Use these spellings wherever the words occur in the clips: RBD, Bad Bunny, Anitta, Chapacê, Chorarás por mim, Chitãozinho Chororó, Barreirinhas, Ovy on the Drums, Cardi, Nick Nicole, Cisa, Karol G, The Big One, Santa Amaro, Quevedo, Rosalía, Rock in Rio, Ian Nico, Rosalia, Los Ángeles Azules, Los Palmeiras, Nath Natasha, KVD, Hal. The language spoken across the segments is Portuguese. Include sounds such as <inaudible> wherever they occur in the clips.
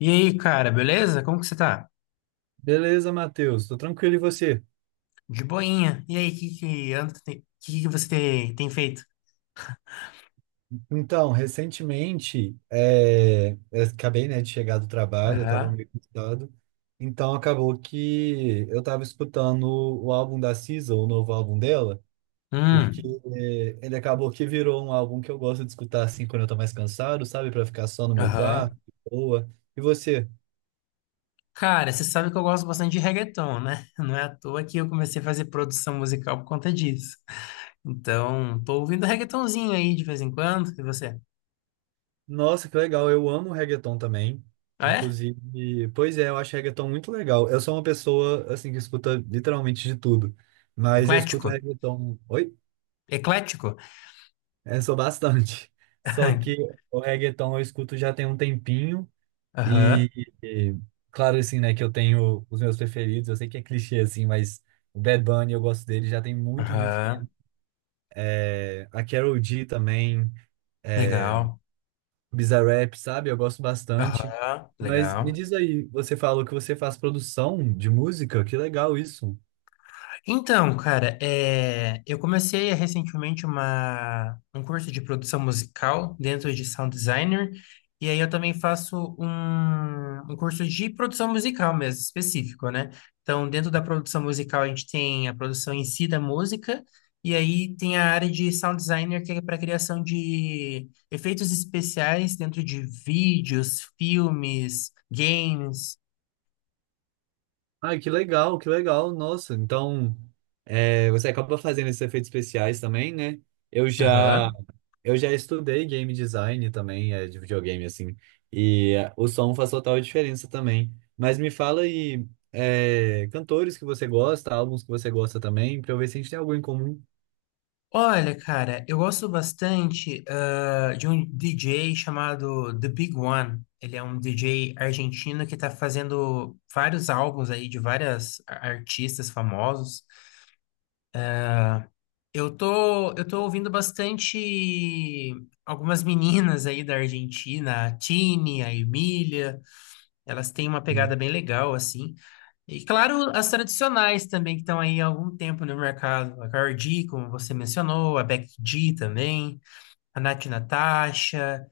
E aí, cara, beleza? Como que você tá? Beleza, Matheus, tô tranquilo e você? De boinha. E aí, o que que anda, que você tem feito? Então, recentemente, eu acabei, né, de chegar do trabalho, eu tava Aham. meio cansado, então acabou que eu tava escutando o álbum da Cisa, o novo álbum dela, porque Hum. Ele acabou que virou um álbum que eu gosto de escutar assim quando eu tô mais cansado, sabe, pra ficar só no meu Aham. quarto, de boa. E você? Cara, você sabe que eu gosto bastante de reggaeton, né? Não é à toa que eu comecei a fazer produção musical por conta disso. Então, tô ouvindo reggaetonzinho aí de vez em quando. E você? Nossa, que legal. Eu amo reggaeton também. Ah, é? Inclusive, pois é, eu acho reggaeton muito legal. Eu sou uma pessoa, assim, que escuta literalmente de tudo. Mas eu escuto Eclético? reggaeton. Oi? Eclético? Eu sou bastante. <laughs> Só que <laughs> o reggaeton eu escuto já tem um tempinho. Aham. Aham. E, e, claro, assim, né, que eu tenho os meus preferidos. Eu sei que é clichê, assim, mas o Bad Bunny eu gosto dele já tem muito, muito Aham. tempo. É, a Karol G também. Legal. Bizarrap, sabe? Eu gosto bastante. Aham. Mas me Legal. diz aí, você falou que você faz produção de música? Que legal isso. Então, cara, eu comecei recentemente um curso de produção musical dentro de sound designer, e aí eu também faço um curso de produção musical mesmo, específico, né? Então, dentro da produção musical, a gente tem a produção em si da música, e aí tem a área de sound designer, que é para criação de efeitos especiais dentro de vídeos, filmes, games. Ai, que legal, que legal. Nossa, então é, você acaba fazendo esses efeitos especiais também, né? Eu já, Aham. eu já estudei game design também, é, de videogame, assim. E é, o som faz total diferença também. Mas me fala aí, é, cantores que você gosta, álbuns que você gosta também, pra eu ver se a gente tem algo em comum. Olha, cara, eu gosto bastante de um DJ chamado The Big One. Ele é um DJ argentino que está fazendo vários álbuns aí de artistas famosos. Eu tô ouvindo bastante algumas meninas aí da Argentina, a Tini, a Emília. Elas têm uma pegada bem legal, assim. E claro, as tradicionais também, que estão aí há algum tempo no mercado. A Cardi, como você mencionou, a Becky G também. A Nath Natasha,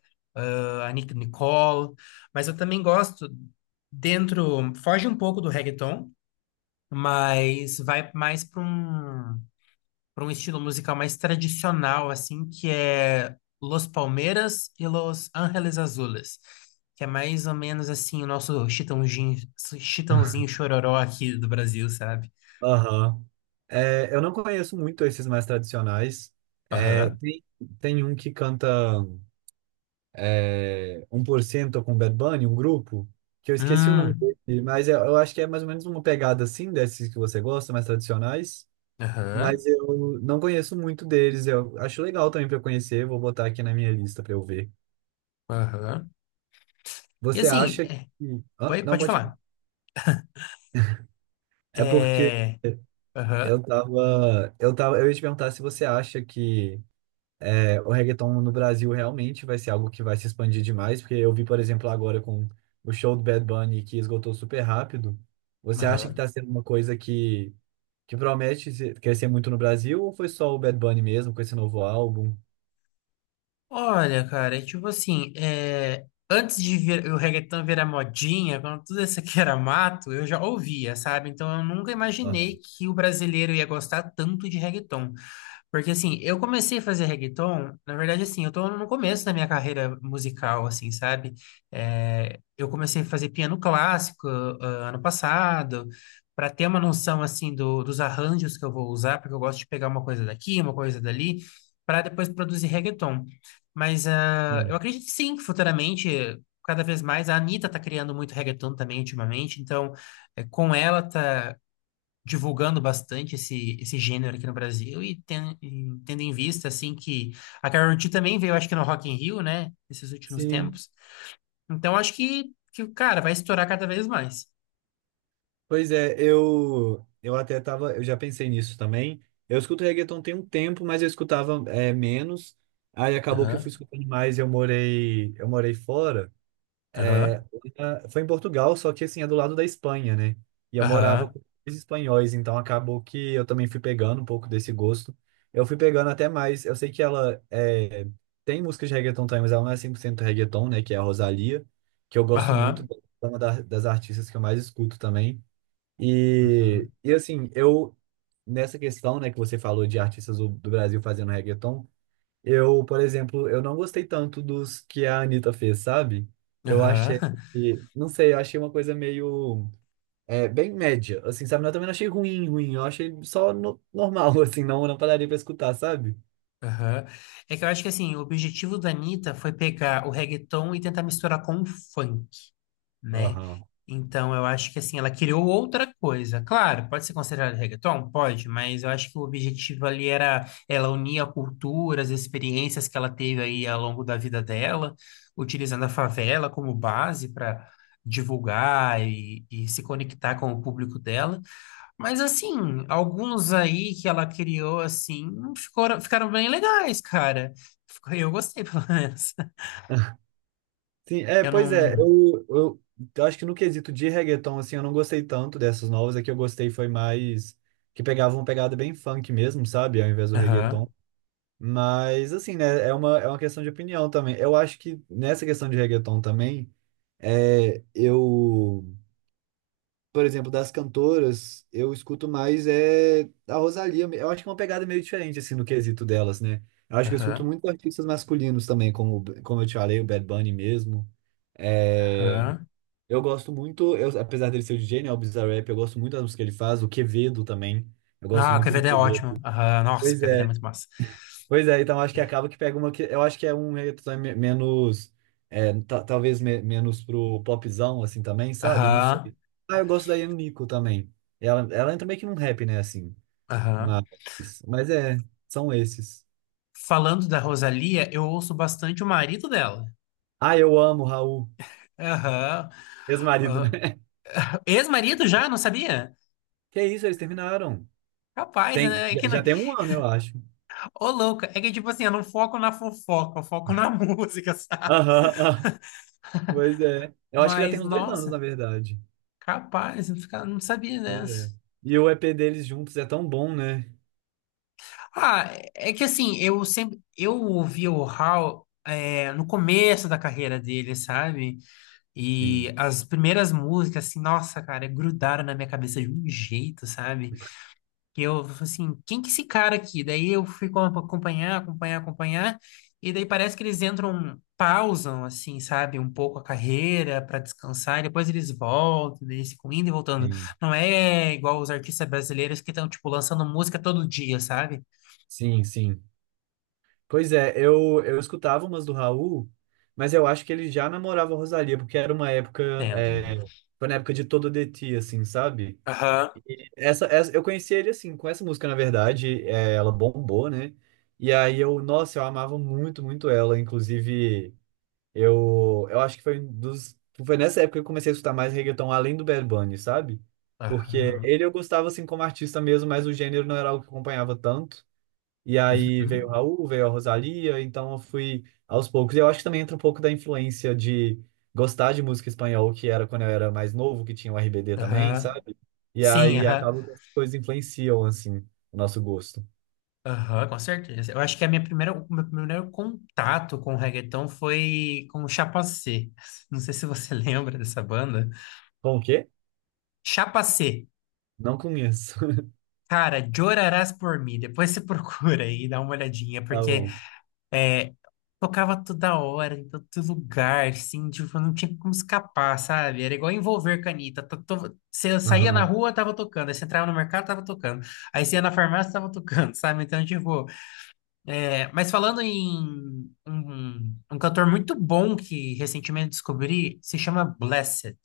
a Nick Nicole, mas eu também gosto dentro, foge um pouco do reggaeton, mas vai mais para um estilo musical mais tradicional, assim, que é Los Palmeiras e Los Ángeles Azules, que é mais ou menos assim o nosso Chitãozinho, <laughs> Chitãozinho Chororó aqui do Brasil, sabe? Aham. É, eu não conheço muito esses mais tradicionais. É, Aham. tem, tem um que canta é, um por cento com Bad Bunny, um grupo, que eu esqueci o nome Hum, dele, mas eu acho que é mais ou menos uma pegada assim, desses que você gosta, mais tradicionais. aham, Mas eu não conheço muito deles. Eu acho legal também para conhecer, vou botar aqui na minha lista para eu ver. aham. E Você assim, acha que. é, Ah, oi, não, pode pode falar. falar. É porque É, aham. Eu tava. Eu ia te perguntar se você acha que o reggaeton no Brasil realmente vai ser algo que vai se expandir demais, porque eu vi, por exemplo, agora com o show do Bad Bunny que esgotou super rápido. Você acha que Aham. está sendo uma coisa que promete ser- crescer muito no Brasil ou foi só o Bad Bunny mesmo com esse novo álbum? Olha, cara, é tipo assim, é, antes de vir, o reggaeton virar modinha, quando tudo isso aqui <laughs> era mato, eu já ouvia, sabe? Então eu nunca Ah, imaginei que o brasileiro ia gostar tanto de reggaeton. Porque assim, eu comecei a fazer reggaeton, na verdade assim, eu tô no começo da minha carreira musical, assim, sabe? Eu comecei a fazer piano clássico ano passado, para ter uma noção assim dos arranjos que eu vou usar, porque eu gosto de pegar uma coisa daqui, uma coisa dali, para depois produzir reggaeton. Mas eu sim. acredito sim que futuramente, cada vez mais, a Anitta tá criando muito reggaeton também ultimamente, então é, com ela tá divulgando bastante esse gênero aqui no Brasil e e tendo em vista, assim, que a Karol G também veio, acho que no Rock in Rio, né, nesses últimos Sim. tempos. Então, acho que cara, vai estourar cada vez mais. Pois é, eu até tava, eu já pensei nisso também. Eu escuto reggaeton tem um tempo, mas eu escutava é, menos. Aí acabou que eu fui Aham, escutando mais, eu morei fora. aham, Ah, foi em Portugal, só que assim, é do lado da Espanha, né? E eu morava aham, com os espanhóis, então acabou que eu também fui pegando um pouco desse gosto. Eu fui pegando até mais. Eu sei que tem música de reggaeton também, mas ela não é 100% reggaeton, né? Que é a Rosalía, que eu gosto muito, aham, é uma da- das artistas que eu mais escuto também. E, uhum, e assim, eu, nessa questão, né, que você falou de artistas do Brasil fazendo reggaeton. Eu, por exemplo, eu não gostei tanto dos que a Anitta fez, sabe? Eu achei aham, que, não sei, eu achei uma coisa meio, é, bem média, assim, sabe? Eu também não achei ruim, ruim, eu achei só no- normal, <laughs> assim, não, não pararia pra escutar, sabe? <laughs> aham. É que eu acho que, assim, o objetivo da Anitta foi pegar o reggaeton e tentar misturar com o funk. Né? Aham. Então, eu acho que assim, ela criou outra coisa. Claro, pode ser considerado reggaeton? Pode, mas eu acho que o objetivo ali era ela unir a cultura, as experiências que ela teve aí ao longo da vida dela, utilizando a favela como base para divulgar e se conectar com o público dela. Mas assim, alguns aí que ela criou assim, ficaram bem legais, cara. Ficou- Eu gostei, <laughs> pelo menos. <laughs> Sim, é, Eu pois é, não. Eu acho que no quesito de reggaeton, assim, eu não gostei tanto dessas novas, a que eu gostei foi mais, que pegavam uma pegada bem funk mesmo, sabe? Ao invés do Aham, reggaeton. Mas, assim, né, é é uma questão de opinião também. Eu acho que nessa questão de reggaeton também, é, eu, por exemplo, das cantoras, eu escuto mais é a Rosalía. Eu acho que é uma pegada meio diferente, assim, no quesito delas, né? Eu acho que eu escuto aham, muito artistas masculinos também, como eu te falei, o Bad Bunny mesmo. É, aham. eu gosto muito, eu, apesar dele ser o DJ, né, o Bizarrap, eu gosto muito das músicas que ele faz, o Quevedo também. Eu gosto Ah, o muito do KVD é Quevedo. ótimo. Aham, nossa, o Pois KVD é é. muito massa. Pois é, então acho que acaba que pega uma que eu acho que é um reggaeton me- menos é, ta- talvez me- menos pro popzão assim também, sabe? Não Aham, sei. Ah, eu gosto da Ian Nico também. Ela entra meio que num rap, né, assim. aham. Mas é, são esses. Falando da Rosalia, eu ouço bastante o marido dela. Ah, eu amo o Raul, Aham. ex-marido, né? Aham. <laughs> Ex-marido já, não sabia? Que isso, eles terminaram. Capaz, Tem, né? É que já não... já tem um ano, eu acho. Ô, louca, é que tipo assim, eu não foco na fofoca, eu foco na <laughs> música, sabe? Aham, ah, pois é. Eu acho que já tem Mas, uns dois anos, na nossa, verdade. capaz, não sabia Pois é. dessa. E o EP deles juntos é tão bom, né? Ah, é que assim, eu sempre... Eu ouvi o Hal, é, no começo da carreira dele, sabe? E Sim, as primeiras músicas, assim, nossa, cara, grudaram na minha cabeça de um jeito, sabe? Que eu, falei assim, quem que é esse cara aqui? Daí eu acompanhar, acompanhar, acompanhar, e daí parece que eles entram, pausam, assim, sabe? Um pouco a carreira para descansar, e depois eles voltam, daí eles ficam indo e voltando. sim. Não é igual os artistas brasileiros que estão, tipo, lançando música todo dia, sabe? Sim, sim. Pois é, eu escutava umas do Raul, mas eu acho que ele já namorava a Rosalía, porque era uma época, Dentro. é, foi na época de Todo de Ti, assim, sabe? Aham. Eu conheci ele, assim, com essa música, na verdade, é, ela bombou, né? E aí eu, nossa, eu amava muito, muito ela, inclusive, eu acho que foi um dos, foi nessa época que eu comecei a escutar mais reggaeton, além do Bad Bunny, sabe? Porque Aham. ele eu gostava, assim, como artista mesmo, mas o gênero não era algo que eu acompanhava tanto. E aí veio o Uhum. Raul, veio a Rosalía então eu fui aos poucos. E eu acho que também entra um pouco da influência de gostar de música espanhol, que era quando eu era mais novo, que tinha o RBD também, Aham. sabe? E Sim, aí aham. acaba que as coisas influenciam, assim, o nosso gosto. Aham, com certeza. Eu acho que a o meu primeiro contato com o reggaeton foi com o Chapacê. Não sei se você <laughs> lembra dessa banda. Com o quê? Chapacê. Não conheço. <laughs> Cara, Chorarás por mim. Depois você <laughs> procura aí, e dá uma olhadinha, Tá porque bom. é, tocava toda hora, em todo lugar, assim, tipo, não tinha como escapar, sabe? Era igual envolver canita. Tá to- Você saía na Aham. rua, tava tocando. Aí você entrava no mercado, tava tocando. Aí você ia na farmácia, tava tocando, sabe? Então, tipo. É, mas falando em um cantor muito bom que recentemente descobri, se chama Blessed,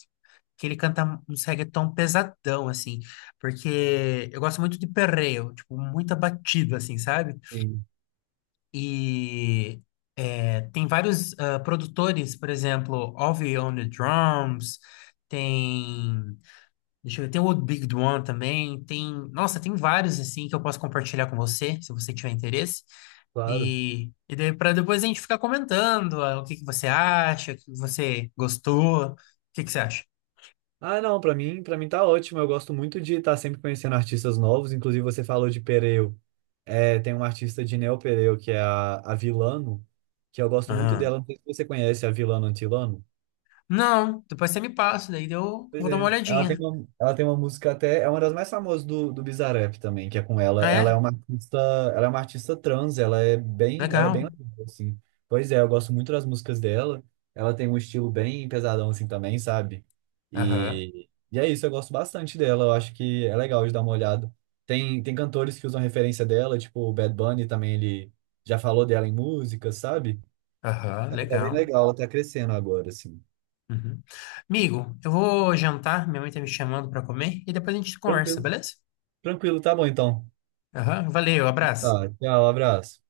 que ele canta uns reggaeton pesadão, assim, porque eu gosto muito de perreo, tipo, muita batida, assim, sabe? Sim, E é, tem vários produtores, por exemplo, Ovy on the Drums, tem deixa eu ver. Tem o Old Big One também. Tem, nossa, tem vários assim que eu posso compartilhar com você, se você tiver interesse. claro. E daí para depois a gente ficar comentando o que que você acha, o que você gostou, o que que você acha? Ah, não, pra mim, para mim tá ótimo. Eu gosto muito de estar sempre conhecendo artistas novos. Inclusive, você falou de Pereu. É, tem uma artista de Neo Pereu, que é a Vilano, que eu gosto muito Ah. dela. Não sei se você conhece a Vilano Antilano. Não, depois você me passa, daí eu Pois vou dar uma é. Olhadinha. Ela tem uma música até, é uma das mais famosas do Bizarrap também, que é com ela. Ah, Ela é é? uma artista, ela é uma artista trans, ela é bem Legal. legal, assim. Pois é, eu gosto muito das músicas dela. Ela tem um estilo bem pesadão assim também, sabe? Aham, E é isso, eu gosto bastante dela. Eu acho que é legal de dar uma olhada. Tem cantores que usam referência dela, tipo o Bad Bunny também, ele já falou dela em música, sabe? aham, Ela tá bem legal. legal, ela tá crescendo agora, assim. Uhum. Amigo, eu vou jantar, minha mãe tá me chamando para comer e depois a gente conversa, Tranquilo, beleza? tranquilo, tá bom então. Aham, valeu, abraço. Tá, tchau, abraço.